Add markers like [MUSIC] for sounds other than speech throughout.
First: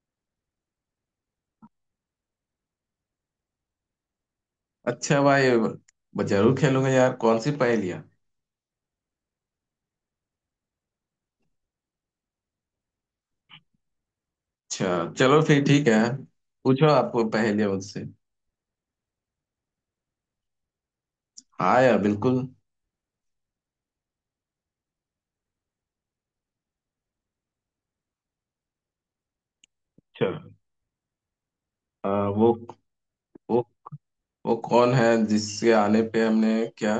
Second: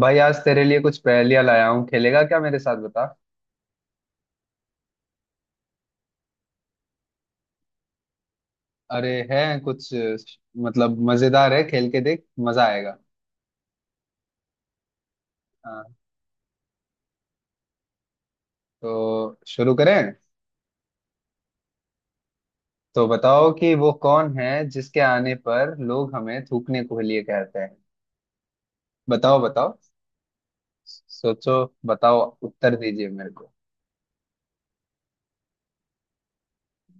भाई आज तेरे लिए कुछ पहेलियां लाया हूँ। खेलेगा क्या मेरे साथ, बता। अच्छा भाई, जरूर खेलूंगा यार। कौन सी पहेलियाँ? अरे है कुछ मतलब मजेदार है। खेल के देख, मजा आएगा। अच्छा, चलो फिर हाँ, ठीक है। पूछो, आपको पहेलियाँ मुझसे। तो शुरू करें। हाँ यार, बिल्कुल। तो बताओ कि वो कौन है जिसके आने पर लोग हमें थूकने को लिए कहते हैं। बताओ, बताओ। चलो। सोचो। आ, बताओ। उत्तर दीजिए मेरे को। वो वो कौन है जिसके आने पे हमने क्या?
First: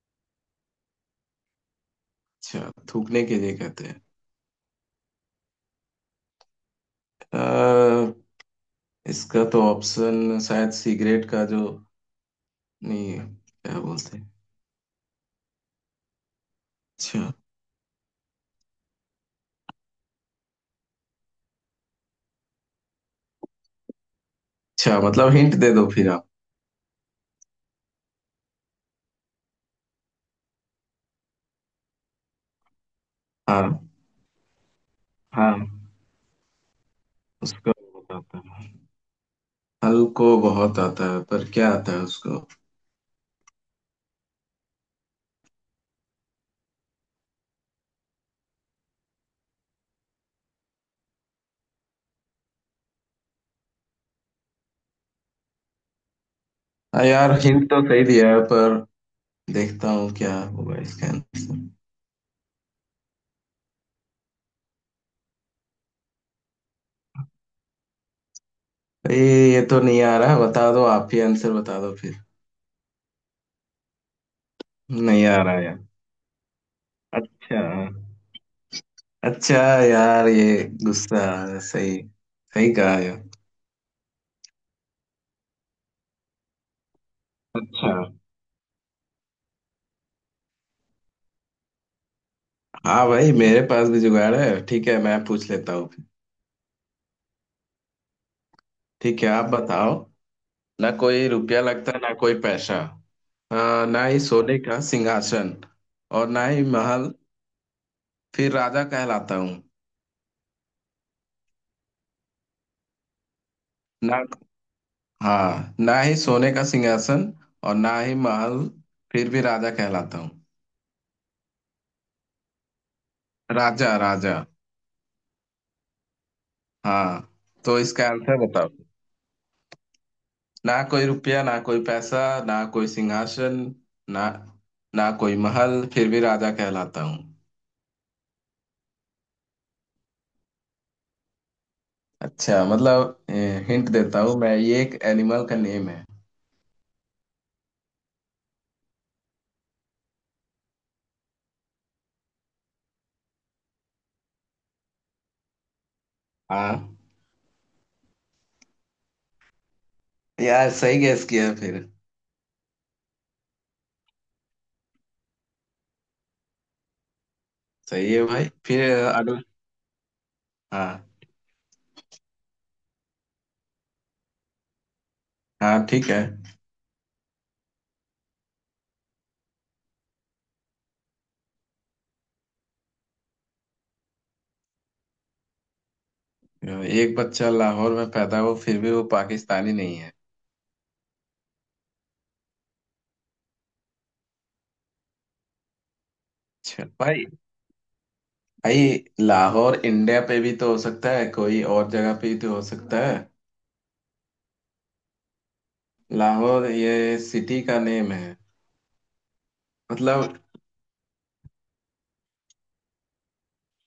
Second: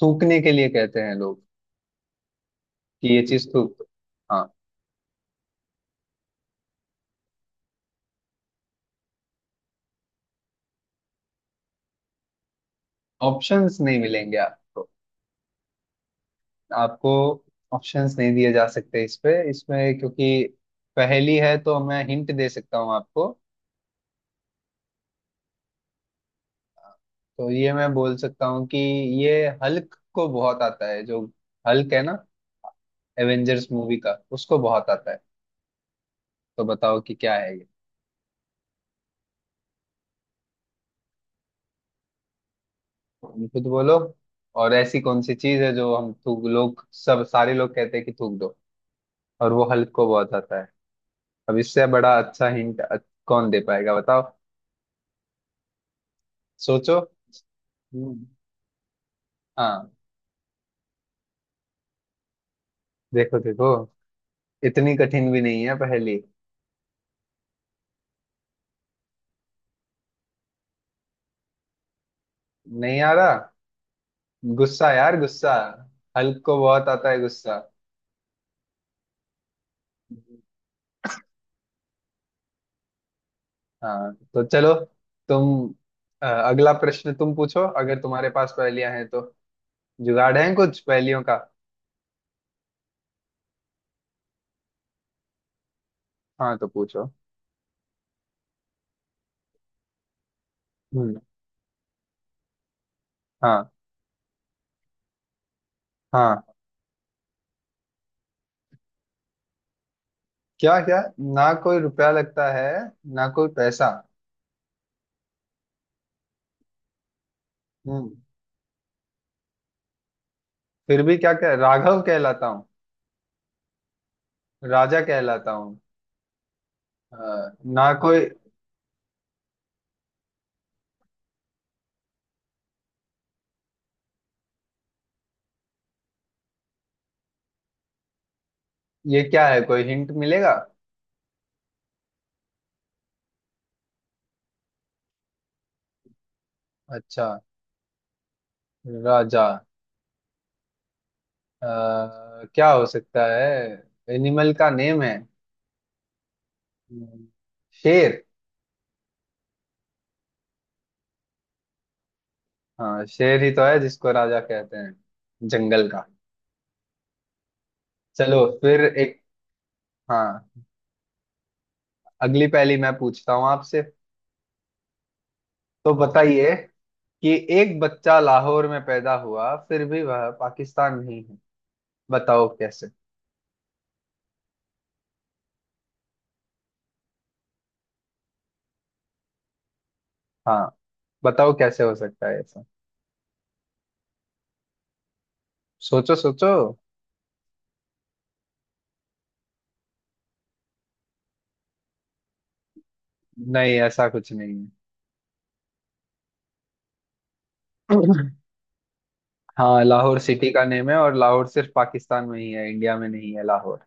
थूकने के लिए कहते हैं लोग अच्छा, कि ये थूकने के चीज लिए थूक कहते दो। हैं। हाँ। आ, इसका तो ऑप्शन शायद सिगरेट का जो नहीं है। ऑप्शंस क्या नहीं बोलते हैं? मिलेंगे आपको। आपको अच्छा ऑप्शंस नहीं दिए जा सकते इस पे, इसमें, क्योंकि पहेली है। तो मैं हिंट दे सकता हूँ आपको। अच्छा मतलब हिंट दे दो फिर आप। तो ये मैं बोल सकता हूँ कि ये हल्क को बहुत आता है। जो हल्क है ना, एवेंजर्स हाँ। मूवी का, उसको बहुत आता है। हाँ, तो बताओ कि क्या है ये। उसका बहुत आता है। हल को बहुत आता है, पर क्या आता है उसको? तुम खुद बोलो। और ऐसी कौन सी चीज है जो हम थूक लोग सब सारे लोग कहते हैं कि थूक दो। और वो हल्क को बहुत आता है। अब इससे बड़ा अच्छा हिंट कौन दे पाएगा, बताओ। सोचो। हाँ यार, हिंट तो सही हम्म। दिया है, पर हाँ। देखता हूँ क्या होगा इसका आंसर। देखो देखो, इतनी कठिन भी नहीं है पहली। ये ये तो नहीं आ रहा। बता दो, आप ही आंसर बता दो फिर। नहीं आ रहा? गुस्सा यार, नहीं आ गुस्सा। रहा यार। हल्क को बहुत आता है अच्छा। गुस्सा। अच्छा यार, ये गुस्सा, सही। सही कहा यार। हाँ तो चलो। तुम अगला प्रश्न तुम पूछो, अच्छा। अगर तुम्हारे पास पहेलियां हैं तो। जुगाड़ है कुछ पहेलियों का? हाँ भाई, मेरे पास भी जुगाड़ है, ठीक है, मैं पूछ लेता हूँ फिर। हाँ तो पूछो। ठीक है, आप बताओ। ना हम्म। कोई रुपया लगता है, ना कोई पैसा। हाँ। ना ही सोने का सिंहासन, और हाँ। ना ही महल। फिर राजा कहलाता हूँ। क्या क्या? ना कोई रुपया लगता है, ना कोई पैसा। ना। हाँ, ना ही सोने का सिंहासन और ना ही हम्म। महल। फिर भी राजा कहलाता हूँ। फिर भी क्या कह राघव कहलाता हूँ। राजा राजा। राजा कहलाता हूँ। अ, हाँ, तो ना इसका कोई। आंसर बताओ। ना कोई रुपया, ना कोई पैसा, ना कोई सिंहासन, ना, ना कोई महल, फिर भी राजा कहलाता हूँ। ये क्या है? कोई हिंट मिलेगा? अच्छा मतलब, हिंट देता हूँ मैं। ये एक एनिमल का नेम है। अच्छा। राजा, क्या हो सकता है? एनिमल का नेम है। हाँ हम्म। शेर। यार, सही गैस किया फिर। हाँ, शेर ही तो है जिसको राजा कहते हैं जंगल का। सही है चलो भाई, फिर फिर एक। अगला। हाँ, हाँ। अगली पहेली मैं पूछता हूँ आपसे। हाँ तो ठीक है। बताइए कि एक बच्चा लाहौर में पैदा हुआ फिर भी वह पाकिस्तान नहीं है। बताओ कैसे। एक बच्चा लाहौर में पैदा हो फिर भी वो पाकिस्तानी नहीं है? हाँ, बताओ कैसे हो सकता है ऐसा? सोचो सोचो। चल भाई, भाई, लाहौर इंडिया पे भी तो हो सकता है, कोई और जगह पे भी तो हो सकता है। नहीं, ऐसा कुछ नहीं लाहौर ये सिटी का नेम है। है। हाँ, लाहौर मतलब। सिटी का नेम है, और लाहौर सिर्फ पाकिस्तान में ही है, इंडिया में नहीं है लाहौर।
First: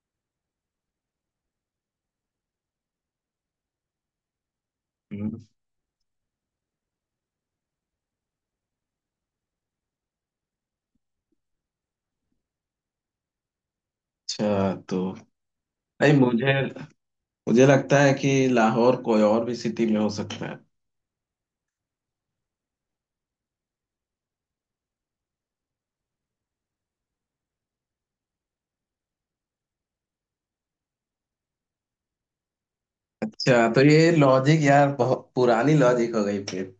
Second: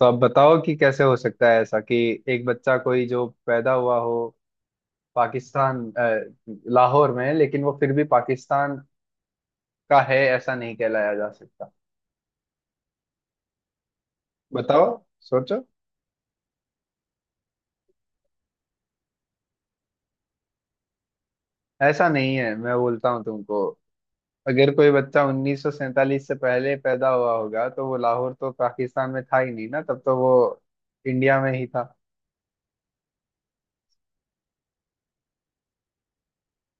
तो अब बताओ कि कैसे हो सकता है ऐसा कि एक बच्चा कोई जो पैदा हुआ हो हम्म। पाकिस्तान, लाहौर में, लेकिन वो फिर भी पाकिस्तान का है ऐसा नहीं कहलाया जा सकता। अच्छा बताओ। तो, सोचो। भाई मुझे मुझे लगता है कि लाहौर कोई और भी सिटी में हो सकता है। ऐसा नहीं है, मैं बोलता हूँ तुमको। अगर कोई बच्चा 1947 से पहले पैदा हुआ होगा तो वो लाहौर तो पाकिस्तान में था ही नहीं ना, तब तो वो इंडिया में ही था। अच्छा तो ये लॉजिक यार, बहुत पुरानी लॉजिक हो गई फिर।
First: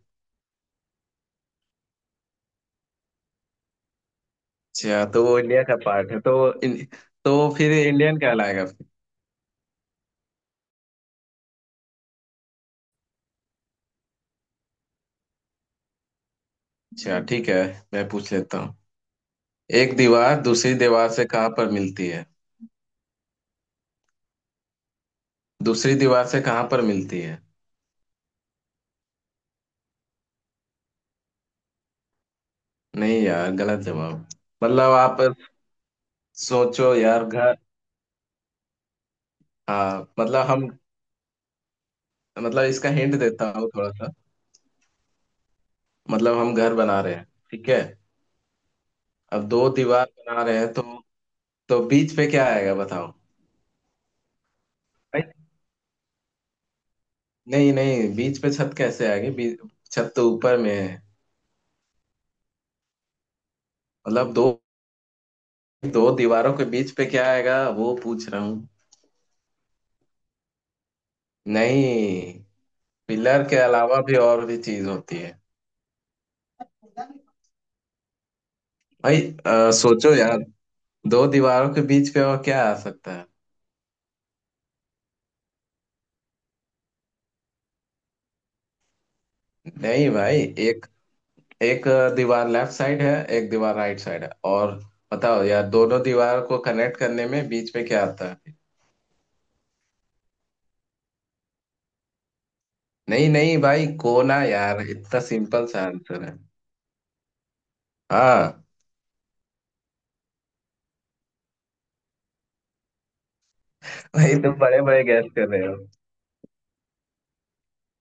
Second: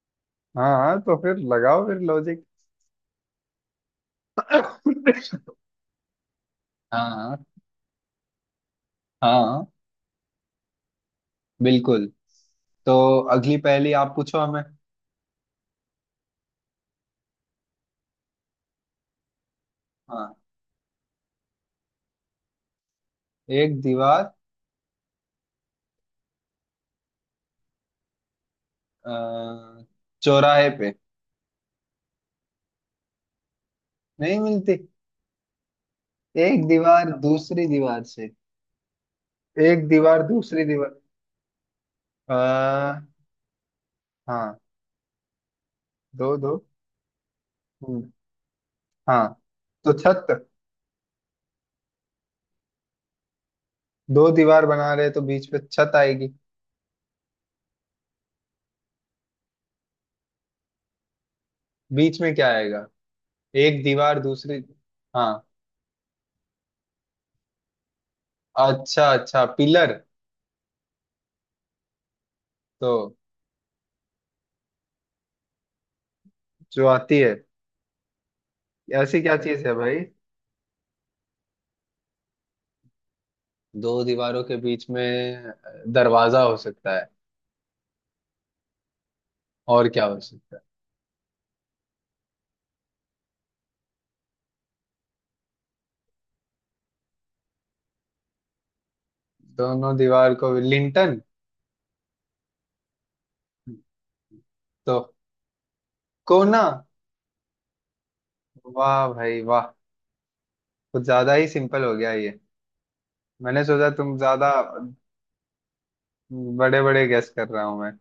हाँ तो फिर लगाओ फिर लॉजिक। अच्छा तो वो इंडिया का पार्ट है तो इन, हाँ। तो फिर इंडियन कहलाएगा फिर। हाँ, बिल्कुल। तो अगली पहेली आप पूछो हमें। अच्छा ठीक है, मैं पूछ लेता हूँ। एक हाँ। दीवार दूसरी दीवार से कहाँ पर मिलती है? एक दीवार। दूसरी दीवार से कहाँ पर मिलती है? अ, चौराहे पे। नहीं यार, गलत जवाब। नहीं मिलती। मतलब आप एक सोचो दीवार यार, घर। दूसरी दीवार से। एक हाँ दीवार मतलब दूसरी हम, दीवार। मतलब इसका अ, हिंट देता हूँ थोड़ा सा। हाँ। दो मतलब दो। हम घर बना रहे हैं, ठीक है? हम्म। हाँ अब दो तो दीवार छत। बना रहे हैं, तो बीच पे क्या आएगा बताओ? दो दीवार बना रहे तो भाई, बीच पे छत आएगी। नहीं नहीं, बीच पे छत कैसे आएगी? बीच, छत तो ऊपर में है। बीच में क्या आएगा? एक दीवार मतलब दो दूसरी। हाँ। दो दीवारों के बीच पे क्या आएगा, वो पूछ रहा हूँ। अच्छा अच्छा, पिलर। नहीं, तो पिलर के अलावा भी और भी चीज होती है। जो आती है, ऐसी भाई क्या चीज है भाई? सोचो यार, दो दीवारों के बीच पे और क्या आ सकता है? दो दीवारों के बीच में दरवाजा हो सकता है। और क्या नहीं हो भाई। सकता है? एक एक दीवार लेफ्ट साइड है, एक दीवार राइट साइड है, और बताओ यार, दोनों दीवार को कनेक्ट करने में बीच में क्या आता है? दोनों दीवार को लिंटन। नहीं नहीं भाई, कोना यार, तो इतना सिंपल सा आंसर है। कोना। हाँ। वाह भाई वाह। कुछ ज्यादा ही सिंपल हो गया ये। मैंने सोचा तुम भाई, ज्यादा तुम बड़े बड़े गैस कर रहे हो। बड़े बड़े गेस कर रहा हूं मैं।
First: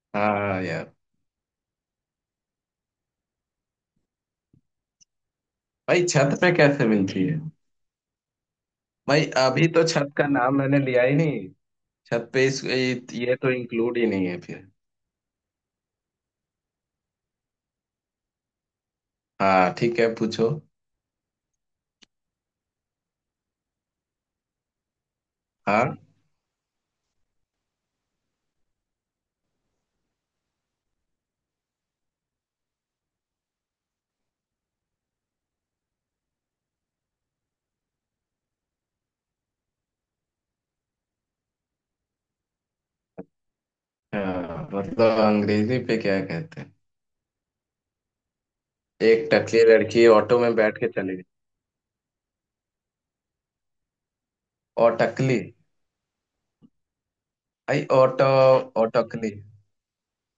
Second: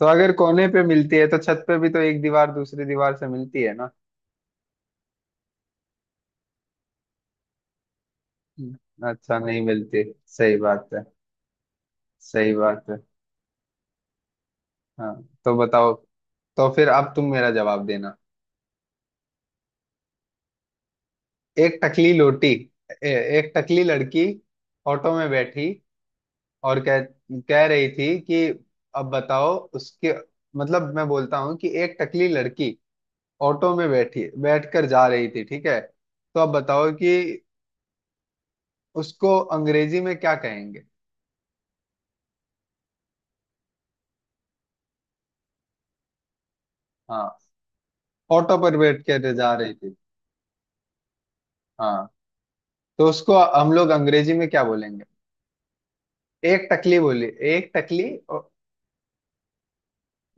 तो अगर हाँ कोने पे यार, मिलती है तो छत पे भी तो एक दीवार दूसरी दीवार से मिलती है ना। भाई छत पे कैसे मिलती है? भाई अच्छा, नहीं अभी तो मिलती। छत का सही नाम मैंने बात है। लिया ही नहीं। छत पे सही इस, बात है। ये तो इंक्लूड ही नहीं है फिर। हाँ तो बताओ। तो फिर अब तुम मेरा जवाब देना। हाँ ठीक है, पूछो। एक टकली लोटी। ए- एक टकली लड़की ऑटो में बैठी हाँ। और कह कह रही थी कि अब बताओ उसके मतलब। मैं बोलता हूँ कि एक टकली लड़की ऑटो में बैठी बैठकर जा रही थी, ठीक है। तो अब बताओ कि उसको अंग्रेजी में क्या कहेंगे। हाँ, मतलब अंग्रेजी पे क्या कहते हैं? हाँ। ऑटो पर बैठ एक कर जा टकली रही थी। लड़की ऑटो में बैठ के चली गई, हाँ तो उसको हम लोग अंग्रेजी में क्या और बोलेंगे? टकली। एक टकली बोली। एक आई टकली। ऑटो, ओ, और टकली।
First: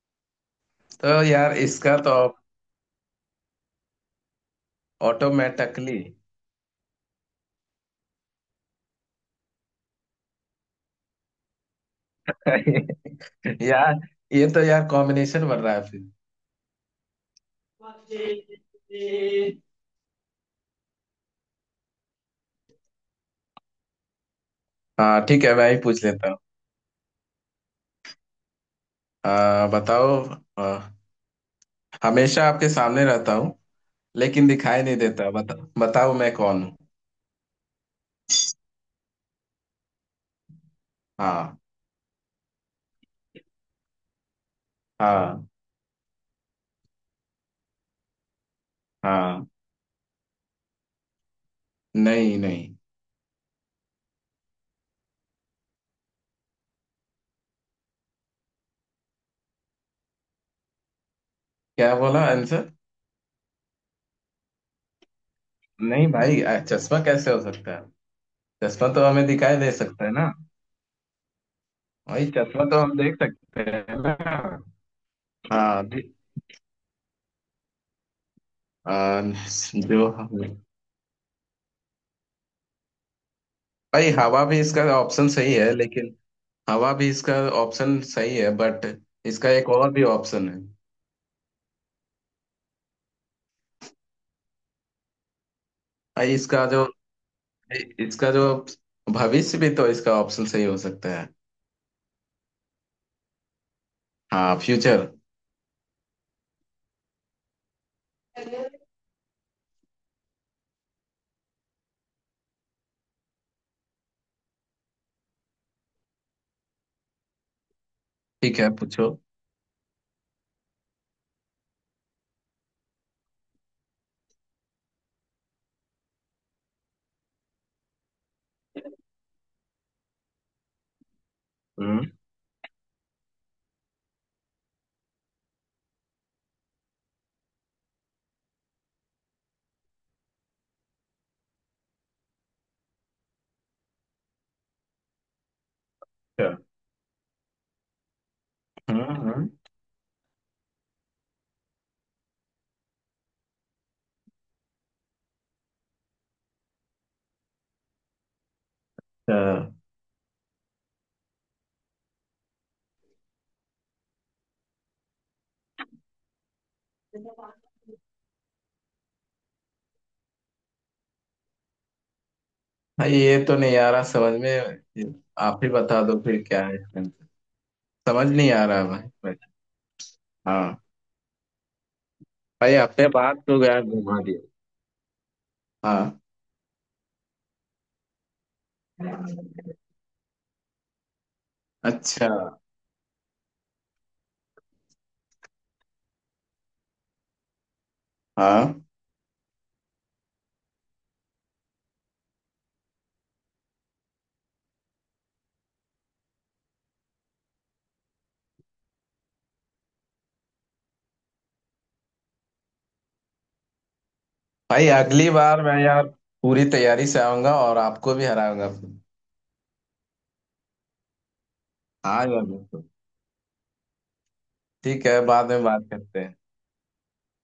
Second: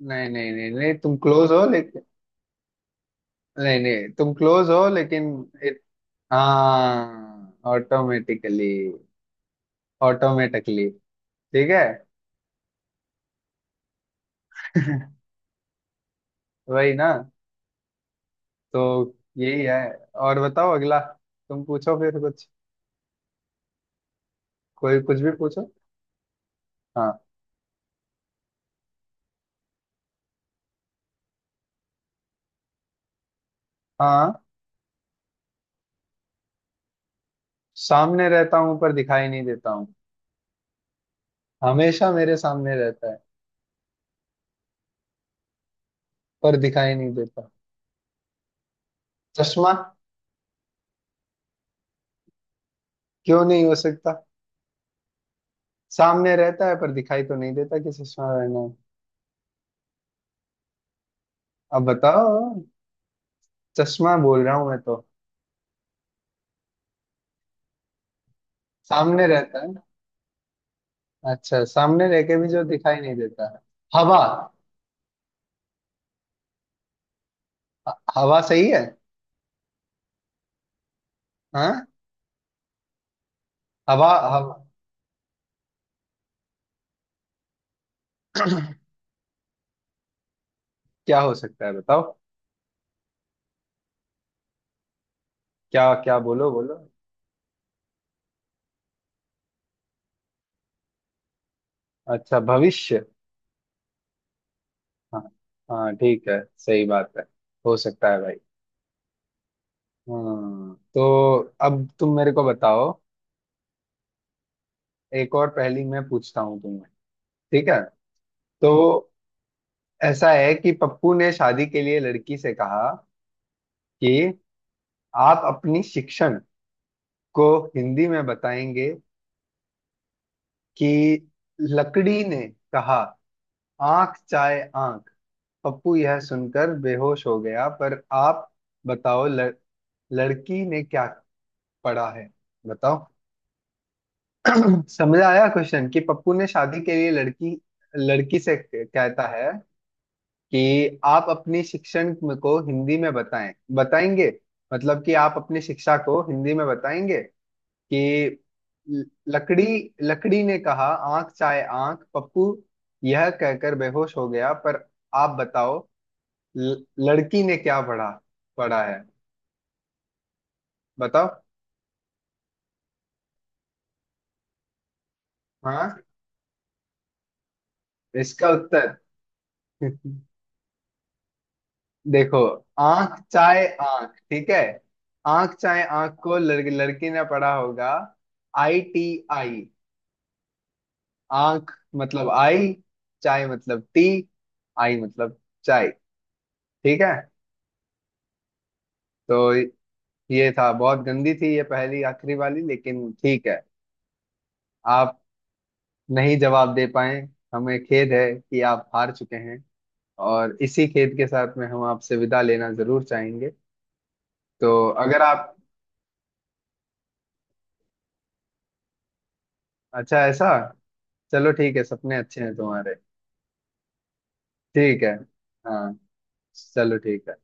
नहीं नहीं नहीं नहीं, तुम तो क्लोज यार हो इसका लेकिन। तो, नहीं नहीं, तुम क्लोज हो लेकिन। ऑटो में टकली। हाँ, ऑटोमेटिकली। ऑटोमेटिकली, ठीक है। [LAUGHS] यार ये तो यार [LAUGHS] कॉम्बिनेशन बन रहा है फिर। वही ना। तो यही है। और बताओ अगला। तुम पूछो फिर कुछ। कोई कुछ हाँ भी ठीक है, पूछो। मैं ही पूछ लेता हूँ। हाँ। बताओ। आ, हमेशा आपके सामने रहता हूँ, हाँ। लेकिन दिखाई नहीं देता। बताओ मैं कौन हूँ? सामने रहता हूँ पर दिखाई नहीं देता हूँ। हाँ। हमेशा मेरे सामने रहता है हाँ। पर दिखाई नहीं देता। हाँ। चश्मा। नहीं नहीं। क्यों नहीं हो सकता? सामने रहता है पर दिखाई तो नहीं देता, कि चश्मा रहना है। अब क्या बोला बताओ। आंसर? चश्मा बोल रहा हूँ मैं तो। नहीं भाई, चश्मा कैसे हो सकता है? चश्मा तो हमें सामने दिखाई रहता दे है। सकता है ना। अच्छा, सामने रह वही के भी जो चश्मा तो हम दिखाई नहीं देख देता है। सकते हैं हवा। ना। हाँ, हवा सही है। आ, जो। हाँ। हवा। भाई हवा भी हवा, इसका ऑप्शन सही है, लेकिन हवा भी इसका ऑप्शन सही है बट इसका एक और भी ऑप्शन है। क्या हो सकता है बताओ। क्या क्या, भाई बोलो इसका बोलो। जो इसका जो भविष्य भी तो इसका ऑप्शन सही हो सकता है। अच्छा, भविष्य। हाँ, फ्यूचर। हाँ। हाँ ठीक है, सही बात है। हो सकता है भाई। हम्म। तो अब तुम मेरे को बताओ। एक और पहेली मैं पूछता हूँ तुम्हें, ठीक है। ठीक है, पूछो। तो ऐसा है कि पप्पू ने शादी के लिए लड़की से कहा कि आप अपनी शिक्षण को हिंदी में बताएंगे। कि हम्म। लकड़ी ने कहा, आंख चाहे आंख। पप्पू यह सुनकर बेहोश हो गया। पर आप बताओ लड़की ने क्या पढ़ा है, बताओ। समझ आया क्वेश्चन कि पप्पू ने अच्छा। शादी के लिए लड़की लड़की से कहता हम्म। है कि आप अपनी शिक्षण को हिंदी में बताएंगे। मतलब कि आप अपनी शिक्षा को हिंदी में बताएंगे। कि ल- अच्छा। लकड़ी लकड़ी ने कहा, आंख चाहे आंख। पप्पू यह कहकर बेहोश हो गया। पर आप बताओ लड़की ने क्या पढ़ा पढ़ा है, बताओ। भाई ये तो नहीं आ रहा समझ में, आप ही हाँ। बता दो फिर क्या है। समझ इसका नहीं आ रहा उत्तर। भाई, भाई। [LAUGHS] हाँ। देखो। भाई अपने आंख [LAUGHS] बात तो चाहे यार आंख, घुमा दिया। ठीक है। आंख चाहे आंख हाँ। को लड़की ने पढ़ा होगा। I T. आई, आंख अच्छा। मतलब आई। चाय मतलब टी। आई मतलब चाय। ठीक है। हाँ तो ये था। बहुत गंदी थी ये पहली आखिरी वाली, लेकिन ठीक है। आप नहीं जवाब दे पाए। हमें खेद है कि आप हार चुके हैं। और इसी खेद के साथ में हम आपसे विदा लेना जरूर चाहेंगे। तो भाई, अगर अगली आप। बार मैं यार पूरी तैयारी से आऊंगा और आपको भी हराऊंगा। अच्छा, ऐसा? चलो ठीक है, सपने हाँ अच्छे यार, हैं बिल्कुल। तुम्हारे। ठीक ठीक है। है, बाद में बात हाँ, करते हैं। चलो ठीक है।